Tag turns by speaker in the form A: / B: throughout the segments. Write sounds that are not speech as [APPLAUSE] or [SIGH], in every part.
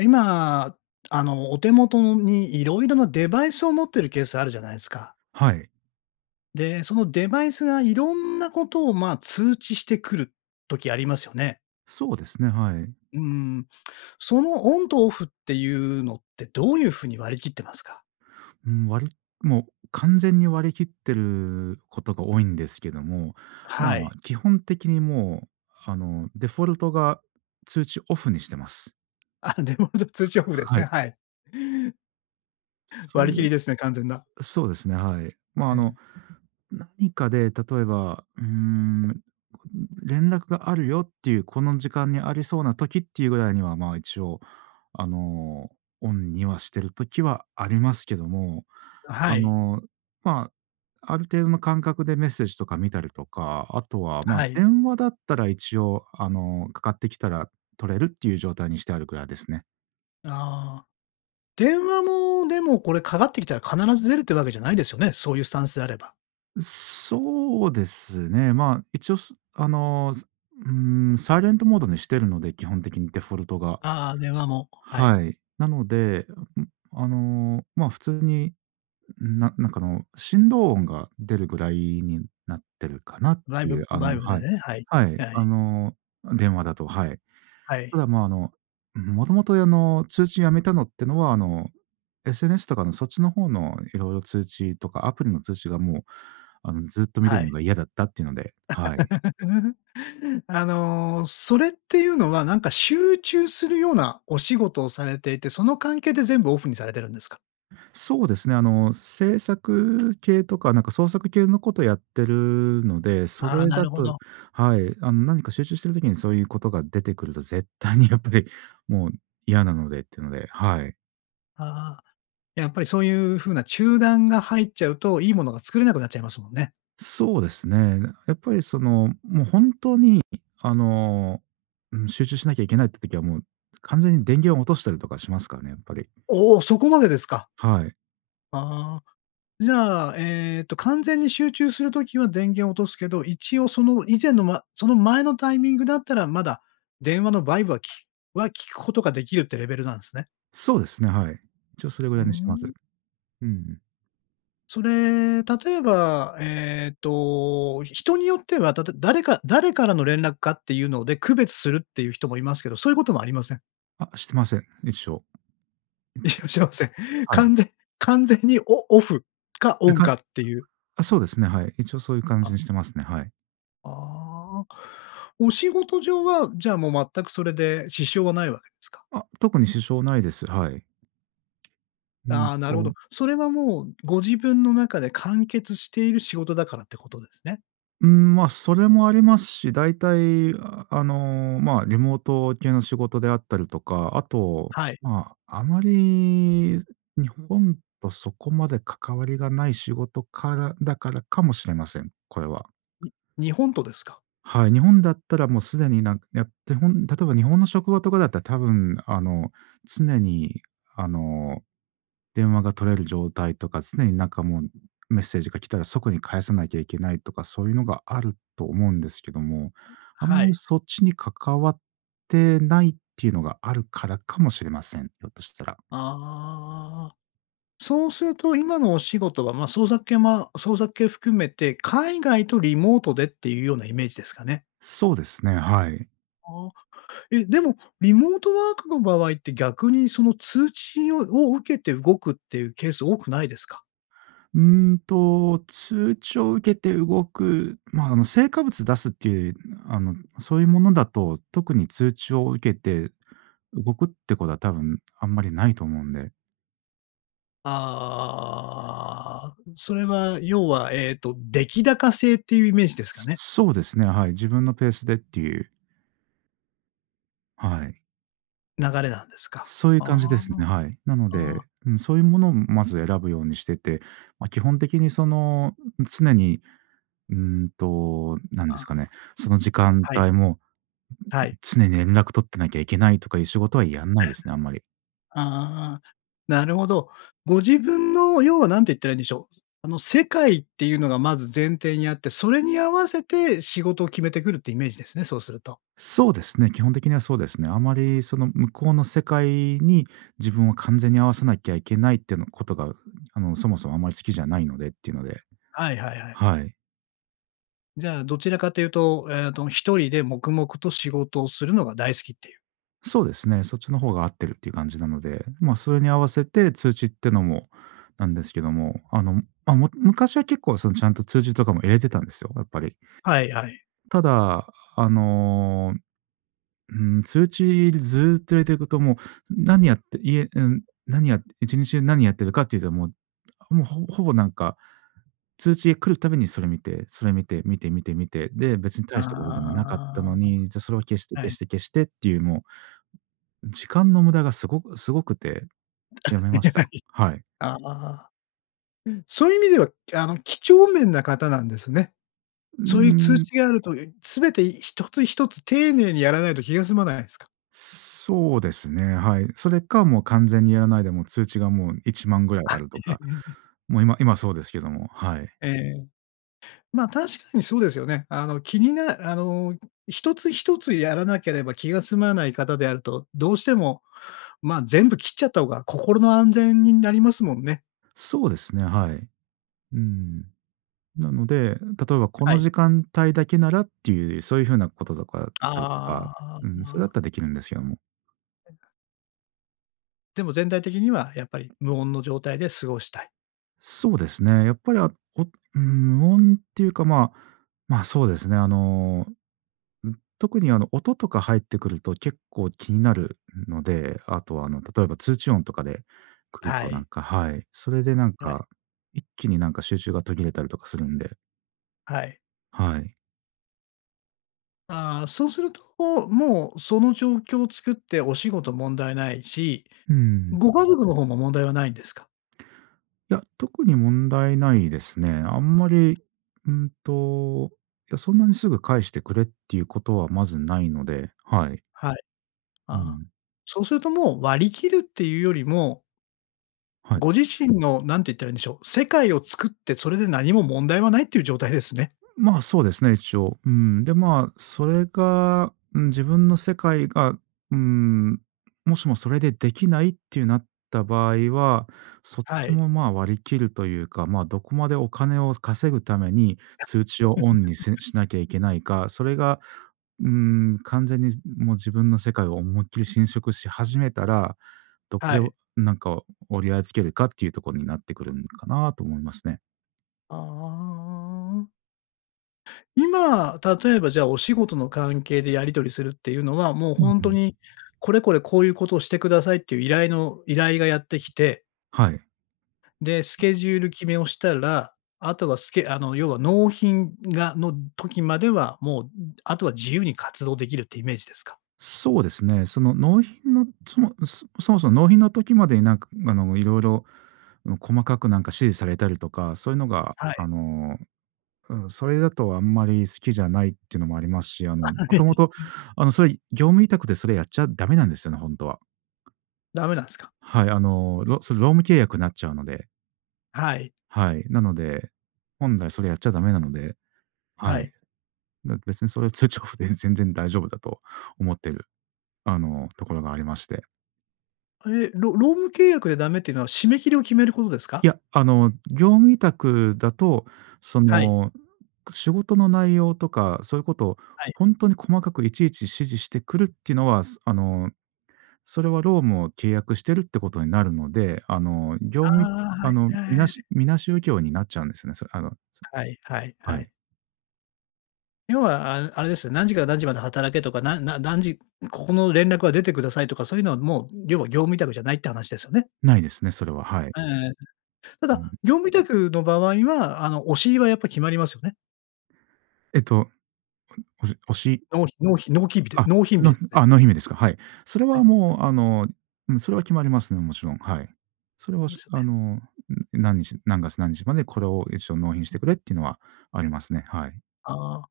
A: 今、あの、お手元のに色々なデバイスを持っているケースあるじゃないすか。
B: はい。
A: で、そのデバイスがいろんなことをま、通知してくる時ありますよね。
B: そうですね、はい。
A: うーん、そのオンとオフっていうのって、どういう風に割り切ってますか？
B: ん、割りもう完全に割り切ってることが多いんですけども、
A: は
B: ま
A: い。
B: あ基本的にもうあのデフォルトが通知オフにしてます。
A: あ、デフォルト通知オフです
B: は
A: ね、
B: い。
A: はい。
B: それ、
A: 割り切りですね、完全な。
B: そうですね、はい。まあ
A: う
B: の
A: ん。
B: 何かで例えば、うーん、連絡があるよっていうこの時間にありそうな時っていうぐらいにはま、一応あの、オンにはしてる時はありますけども、
A: は
B: あ
A: い。
B: の、ま、ある程度の感覚でメッセージとか見たりとか、あとはま、
A: はい。
B: 電話だったら一応あの、かかってきたら取れるっていう状態にしてあるくらいですね。
A: あ、電話も、でもこれかかってきたら必ず出るっていうわけじゃないですよね？そういうスタンスであれば。
B: うそうですね。まあ、一応、すあの、ずうーん、サイレントモードにしてるので、基本的にデフォルトが。
A: あ、電話も、はい。
B: はい。なので、いやうん、あの、まあ、普通に、うん、ななんかあの、振動音が出るぐらいになってるかなっ
A: バイ
B: てい
A: ブ
B: う、あ
A: バイ
B: の
A: ブで
B: はい、
A: ね、はい、
B: はい。
A: は
B: あ
A: い。
B: の、うん、電話だと、はい。
A: は
B: た
A: い。
B: だ、ま、あの、んふ、もともと、やの、通知やめたのってのは、あの、SNS とかのそっちの方のいろいろ通知とかアプリの通知が、もうあの、ずっと見て
A: は
B: るの
A: い。
B: が嫌だったっていうので、はい。
A: [CHUCKLES] あの、それっていうのは、なんか集中するようなお仕事をされていて、その関係で全部オフにされてるんですか？
B: そうですね、あの、制作系とかなんか創作系のことやってるので、そ
A: あ、
B: れ
A: な
B: だ
A: るほ
B: と
A: ど。
B: はい、あん何か集中してる時にそういうことが出てくると絶対にやっぱりもう嫌なのでっていうので、はい。
A: ああ。やっぱりそういう風な中断が入っちゃうと、いいものが作れなくなっちゃいますもんね。
B: そうですね。やっぱりその、も、本当に、あの、ん集中しなきゃいけないって時はもう完全に電源を落としたりとかしますからね、やっぱり。
A: お、そこまでですか。
B: はい。
A: ああ。じゃあ、えっと完全に集中する時は電源を落とすけど、一応その以前の、ま、その前のタイミングだったらまだ電話のバイブは、きは聞くことができるってレベルなんすね？
B: そうですね、はい。一応それぐ
A: うー
B: らいにしてます。
A: ん。
B: うんうん。
A: それ、例えば、えっと、人によっては、たと誰か誰からの連絡かっていうので区別するっていう人もいますけど、そういうこともありません？
B: あ、してません。一緒
A: いらっしゃいません。
B: はい。
A: 完全完全にオオフかオ
B: で
A: ン
B: か
A: かっていう。
B: あ、そうですね、はい。一応そういう感じ
A: あ。
B: にしてますね、はい。
A: ああ。お仕事上は、じゃあもう全くそれで支障はないわけですか？
B: あ、特に支障ないです、はい。うん
A: ああ、なるほど。
B: と。
A: それはもうご自分の中で完結している仕事だからってことですね？
B: ん、ま、それもありますし、だいたいあの、まあ、リモート系の仕事であったりとか、あと、
A: はい。
B: まあ、あまり日本とそこまで関わりがない仕事からだからかもしれません。これは。
A: に日本とですか？
B: はい。日本だったらもうすでになん、やって、ほん例えば日本の職場とかだったら多分あの常にあの電話が取れる状態とか、常になんかもうメッセージが来たら即に返さなきゃいけないとか、そういうのがあると思うんですけども、あん
A: は
B: まり
A: い。
B: そっちに関わってないっていうのがあるからかもしれません。ひょっとしたら。
A: ああ。そうすると今のお仕事はまあ創作系ま創作系含めて、海外とリモートでっていうようなイメージですかね。
B: そうですね、はい。
A: ああ、え、でも、リモートワークの場合って逆にその通知をを受けて動くっていうケース多くないですか？
B: んと、通知を受けて動くま、あの成果物出すっていう、あのそういうものだと、特に通知を受けて動くってことは多分あんまりないと思うんで。
A: ああ、それは要はええと、出来高制っていうイメージですかね。
B: そうですね、はい。自分のペースでっていう。はい。
A: 流れなんですか。
B: そういう
A: あ
B: 感じですね、はい。なの
A: あ、ああ。
B: で、うん、そういうものをまず選ぶようにしてて、ま基本的にその、常にうーんと、なんです
A: あ。
B: かね、その時間
A: はい。
B: 帯も
A: はい。
B: 常に連絡取ってなきゃいけないとかいう仕事はやんないですね、あんまり。
A: ああ、なるほど。ご自分の、要は何て言ったらいいんでしょう。あの、世界っていうのがまず前提にあって、それに合わせて仕事を決めてくるっていうイメージですね、そうすると。
B: そうですね、基本的にはそうですね。あまりその向こうの世界に自分を完全に合わせなきゃいけないってのことが、あのそもそもあんまり好きじゃないのでっていうので。
A: はいはいはい。
B: はい。
A: じゃあどちらかというと、ええと1人で黙々と仕事をするのが大好きっていう。
B: そうですね。そっちの方が合ってるっていう感じなので、まそれに合わせて通知ってのもなんですけども、あの、まも昔は結構そのちゃんと通知とかも入れてたんですよ、やっぱり。
A: はいはい。
B: ただ、あの、うーん、通知ずっと入れていくと、もう、何やって、いえうん、何やって1日中何やってるかっていうと、もうもうほぼほぼなんか、通知が来るたびにそれ見て、それ見て、見て見て見て、で、別に
A: あ
B: 大したことでもなかったのに、じゃあそれを消して
A: あ。は
B: 消し
A: い。
B: て消してっていうもう、時間の無駄が凄く凄くて、辞
A: あ、
B: め
A: い
B: まし
A: や、
B: た。
A: はい。
B: はい。
A: ああ、そういう意味ではあの几帳面な方なんですね。
B: うー
A: そういう通
B: ん。
A: 知があるとすべて1つ- 1つ丁寧にやらないと気が済まないんすか？
B: そうですね、はい。それかもう完全にやらないでもう通知がもう1万ぐらい
A: あ。
B: あるとか、
A: [CHUCKLES]
B: もう今今そうですけども、はい。
A: ええ、ま確かにそうですよね。あの気になあの、1つ- 1つやらなければ気が済まない方であると、どうしてもま全部切っちゃった方が心の安全になりますもんね。
B: そうですね、はい。うん。なので、例えばこ
A: は
B: の
A: い。
B: 時間帯だけならっていう、そういう風なこととかしたりとか、
A: あ
B: うん、それだっ
A: あ。
B: たらできるんですよ、もう。
A: でも全体的にはやっぱり無音の状態で過ごしたい？
B: そうですね。やっぱりあおうん、無音っていうか、まま、そうですね。あの、ん、特にあの音とか入ってくると結構気になるので、あとはあの例えば通知音とかで来る
A: は
B: となん
A: い。
B: かはい。それでなん
A: はい。
B: か、一気になんか集中が途切れたりとかするんで。
A: はい。
B: はい。
A: ああ、そうするともうその状況を作ってお仕事問題ないし、
B: うん。
A: ご家族のほうも問題はないんですか？
B: いや、特に問題ないですね。あんまり、うんと、いや、そんなにすぐ返してくれっていうことはまずないので、はい。
A: はい。
B: う
A: あ、
B: ん。
A: そうするともう割り切るっていうよりも
B: はい。
A: ご自身の、何て言ったらいいんでしょう、世界を作ってそれで何も問題はないっていう状態ですね。
B: まあ、そうですね、一応。うん。で、まあそれが、うん自分の世界が、うーん、もしもそれでできないってなった場合は、そっ
A: は
B: ち
A: い。
B: もまあ割り切るというか、ま、どこまでお金を稼ぐために
A: あ。
B: 通知をオンにす
A: [CHUCKLES]
B: しなきゃいけないか、それが、うーん、完全にすん、もう自分の世界を思いっきり侵食し始めたら、どこ
A: は
B: で
A: い。
B: なんか折り合いつけるかっていうとこになってくるんかなと思いますね。
A: ああ。今、例えばじゃあお仕事の関係でやり取りするっていうのは、もう
B: うん
A: 本
B: う
A: 当
B: ん。
A: にこれこれこういうことをしてくださいっていう依頼の依頼がやってきて
B: はい。
A: で、スケジュール決めをしたら、あとはスケあの要は納品がの時まではもうあとは自由に活動できるっていうイメージですか？
B: そうですね。その納品のそもそもそも納品の時までになんかあの色々細かくなんか指示されたりとか、そういうのが
A: はい。
B: あの、うん、それだとあんまり好きじゃないってのもありますし、あのもともと
A: [CHUCKLES]
B: あのそれ業務委託でそれやっちゃダメなんですよね、本当は。
A: ダメなんすか？
B: はい、あの、ろそ労務契約になっちゃうので。
A: はい。
B: はい、なので、本来それやっちゃダメなので、
A: は
B: はい。
A: い。
B: べ別にそれを通知オフで全然大丈夫だと思っている、あの、ところがありまして。
A: え、ろ労務契約でダメっていうのは締め切りを決めることです
B: い
A: か？
B: や、あの業務委託だとそ
A: はい。
B: の仕事の内容とかそういうことを
A: はい。
B: 本当に細かくいちいち指示してくるっていうのは、あのそれは労務を契約してるってことになるので、あの業
A: あ
B: 務、
A: あ、は
B: あ
A: い
B: の、みな
A: [UNINTELLIGIBLE]
B: しみなしう業になっちゃうんですね。それあの
A: はいはい
B: は
A: は
B: い。
A: い。要はあぬあれですよ。何時から何時まで働けとか、なな何時、ん、ここの連絡は出てくださいとか、そういうのはもう、ん、要は業務委託じゃないって話ですよね。
B: ないですね、それは、はい。
A: ええ、ん、た
B: う
A: だ、
B: ん。
A: 業務委託の場合はあのおしりはやっぱ決まりますよね。
B: えっと、うん、おじおし
A: のうひのうひ納期日で
B: あ、
A: 納品日
B: の
A: で
B: ん
A: すね。
B: あ、納品日ですか。はい。それ
A: は
B: は
A: い。
B: もうあの、うん、それは決まりますね、もちろん。はい。それは、
A: で
B: す
A: すよ
B: あの、
A: ね。
B: んん、何日何月何日までこれを一応納品してくれっていうのはありますね、はい。
A: あ、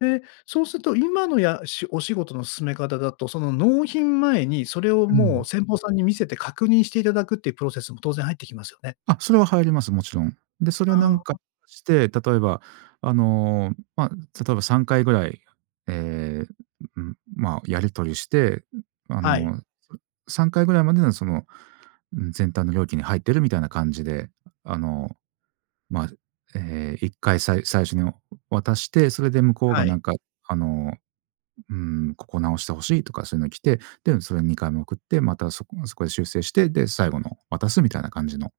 A: で、そうすると今のやしお仕事の進め方だと、その納品前にそれを
B: う
A: も
B: ん。
A: う先方さんに見せて確認していただくっていうプロセスも当然入ってきますよね。
B: あ、それは入ります、もちろん。で、それはな
A: ああ、
B: んか
A: あ。
B: して、例えばあの、ま、例えば3回ぐらい、え、んん、まあやり取りして、ん、あ
A: はい。
B: の、それ、3回ぐらいまでのその、ん、全体の料金に入ってるみたいな感じで、あの、まあ、ずえ、1回さい最初にお渡して、それで向こう
A: は
B: がな
A: い。
B: んかあの、ん、「うーん、ここ直して欲しい」とかそういうの来て、で、うん、それ2回目送って、またそこはそこへ修正して、で、最後の渡すみたいな感じの、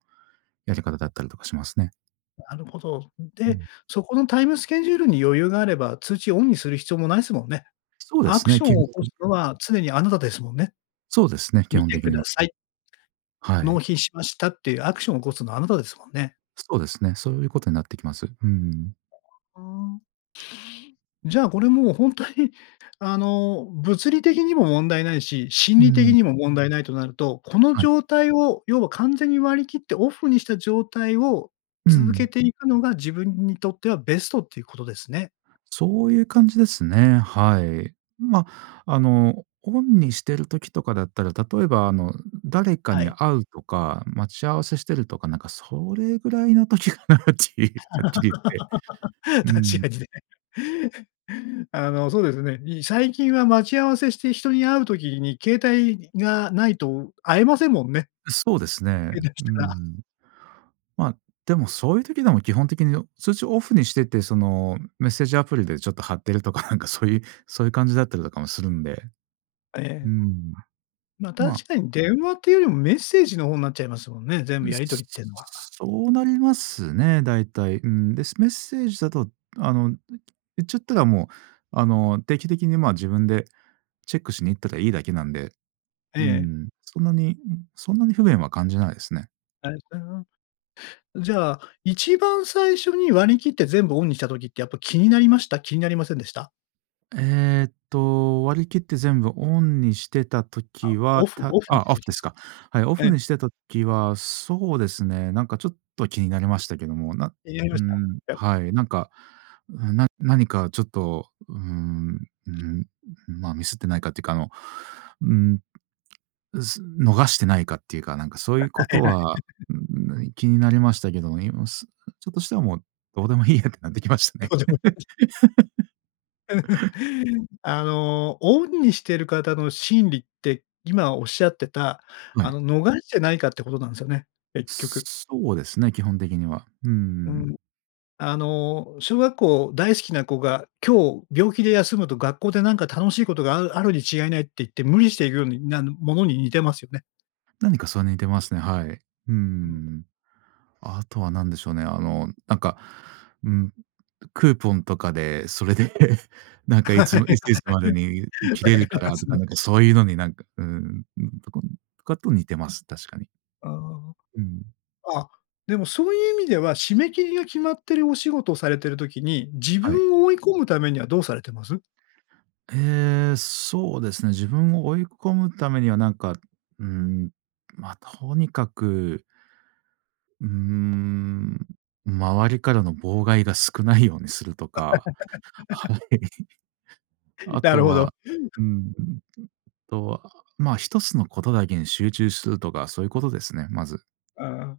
B: やり方だったりとかしますね。
A: なるほど。
B: う
A: で、
B: ん。
A: そこのタイムスケジュールに余裕があれば、通知をオンにする必要もないすもんね。
B: そうで
A: ア
B: す
A: ク
B: ね、
A: ション
B: けん。
A: を起こ
B: [UNINTELLIGIBLE]
A: すのは常にあなたですもんね。
B: そうですね、基
A: 見
B: 本
A: て
B: 的
A: く
B: に
A: だ
B: は。
A: さい。
B: は
A: 納
B: い。
A: 品しましたっていうアクションを起こすのはあなたですもんね。
B: そうですね。そういう事になってきます。うーん。
A: ああ。じゃあこれも本当にあの物理的にも問題ないし、心
B: う
A: 理的
B: ん。
A: にも問題ないとなると、この
B: はい。
A: 状態を要は完全に割り切ってオフにした状態を
B: う
A: 続け
B: ん。
A: ていくのが自分にとってはベストっていうことですね。
B: そういう感じですね。はい。ま、あのオンにしてる時とかだったら、例えばあの誰か
A: は
B: に
A: い。
B: 会うとか、待ち合わせしてるとか、なんかそれぐらいの時かなっていうはっきり言って。
A: [LAUGHS]
B: う
A: 確
B: ん。
A: かにね。あの、そうですね。に最近は待ち合わせして人に会う時に携帯がないと会えませんもんね。
B: う、そうですね。
A: へたし
B: う
A: たら。
B: ん。ま、でもそういう時でも基本的に通知をオフにしてて、そのメッセージアプリでちょっと貼ってるとかなんか、そういうそういう感じだったりとかもするんで。
A: え
B: う
A: え。
B: ん。
A: ま、
B: まあ。
A: 確かに電話っていうよりもメッセージの方んなっちゃいますもんね、全
B: う
A: 部
B: ん、
A: やり取りってんのは。
B: そうなりますね、大体。うん。で、メッセージだとあの言っちゃったらもうあの、定期的にまあ自分でチェックしに行ったらいいだけなんで、
A: え
B: う
A: え。
B: ん、そんなに、そんなに不便は感じないですね。
A: ありがとございます。じゃあ、一番最初に割り切って、全部オンにした時って、やっぱ気になりました？気になりませんでした？
B: ええと、割り切って全部オンにしてた
A: あ、
B: 時
A: オ
B: は、
A: フ
B: た
A: オフにし
B: あ、オ
A: た
B: フ
A: 時
B: で
A: で
B: す
A: す。
B: か。はい、オ
A: え
B: フ
A: え。
B: にしてた時は、そうですね、なんかちょっと、気になりましたけども。な
A: 気になり
B: う
A: ました？やっ
B: ん。
A: ぱり。
B: はい。なんか、な何かちょっと、うん、うん、ま、ミスってないかっていうか、あの、うん、す逃してないかっていうか、なんかそういうことは、
A: [LAUGHS]
B: うん、気になりましたけどもね、今はすちょっとしたらもう、どうでもいいやってなってきましたね。
A: [UNINTELLIGIBLE]
B: [LAUGHS]
A: [LAUGHS] あの、オンにしている方の心理って、今おっしゃってた、
B: は
A: あ
B: い。
A: の、逃れじゃないかってことなんすよね、結局。
B: そうですね、基本的には。うー
A: う
B: ん。
A: ん、あの小学校大好きな子が、今日病気で休むと、学校でなんか楽しいことがあるあるに違いないって言って、無理して行くようになるものに、似てますよね。
B: 何かそれに似てますね、はい。うー
A: うん。
B: ん。あとは何でしょうね、あのなんか、ん、クーポンとかで、それで [CHUCKLES] なん
A: [LAUGHS]
B: かい
A: はい
B: つ
A: はい。分か
B: いついつまでに切れるか
A: りま
B: らと
A: す
B: か、
A: ね。
B: なんか、そういうのになんか、うん、とかねとかと似てます、確かに。
A: ああ。
B: うん。
A: あ、でもそういう意味では、締め切りが決まってる、お仕事をされている時に、自
B: はい。
A: 分を追い込むためには、どうされてます？
B: へえ、そうですね。自分を追い込むためには、なんか、うん、ま、とにかくうーん、周りからの妨害が、少ないようにするとか、
A: [LAUGHS]
B: はい。[CHUCKLES] あ
A: なる
B: と
A: ほど。
B: は、うん、あとは、まあ、1つのことだけに集中するとか、そういうことですね、まず。
A: ああ、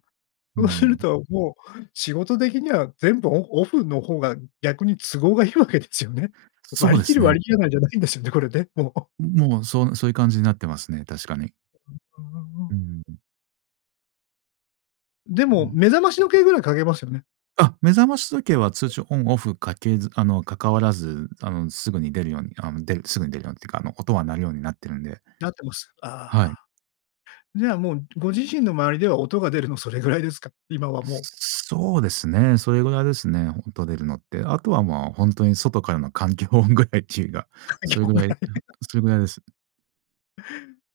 B: う
A: そうする
B: ん。
A: ともう、仕事的には全部オオフの方が、逆に都合がいいわけですよね。
B: そう
A: 割り
B: で
A: 切
B: す
A: る、
B: ね。
A: 割り切らないじゃないんですよね、これね、もう。
B: ん、もう、そうそういう感じになってますね、確かに。
A: ふふーん。
B: うんうん。
A: で
B: う
A: も、
B: ん。
A: 目覚まし時計ぐらいかけますよね？
B: あ、目覚まし時計は
A: う
B: 通
A: ん。
B: 知オンオフかけずあの、関わらず、あの、すぐに出るように、あむ出るすぐに出るようにっていうか、あの、音は鳴るようになってるんで。
A: なってます。あ。
B: はい。
A: じゃあ、もうご自身の周りでは音が出るのそれぐらいですか？今はもう。
B: そうですね、それぐらいですね、音出るのって。あとは、まあ、ほんとに外からの環境音ぐらいっちゅうが、
A: 環境
B: それ
A: 音
B: ぐ
A: ぐ
B: らいぬ
A: らい。
B: ほ
A: [LAUGHS]
B: それぐらいです。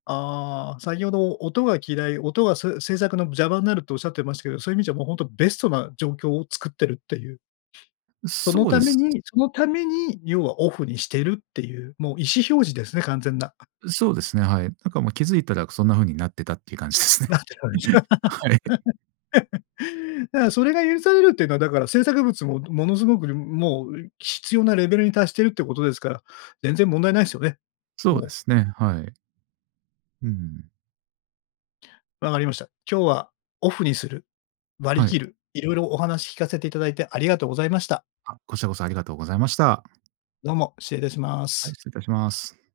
A: あ、先ほど音が嫌い、音がそういう制作の邪魔んなるっておっしゃってましたけど、そういう意味じゃ、もうほんとベストな状況を作ってるっていう。
B: う
A: その
B: そう
A: た
B: で
A: め
B: す。
A: にそのために要はオフにしてるっていう、もう意思表示ですね、完全な。
B: うそうですね、はい。なんかもう気づいたらそんな風になってたっていう感じですね。
A: なって
B: はい。
A: 感じ。
B: [CHUCKLES]
A: [LAUGHS] だ、あ、それが許されるっていうのはだから制作物も、ものすごくにもう、うい必要なレベルに達してるってことですから、全然問題ないっすよね、
B: そう
A: も
B: で
A: う。
B: すね、はい。うんうんうん。
A: 分かりました。今日はオフにする、割り
B: はい。
A: 切る、色々お話聞かせていただいて、ありがとうございました。
B: あ、こちらこそありがとうございました。
A: どうも、失礼いたしま
B: はい、
A: す。
B: 失礼いたします。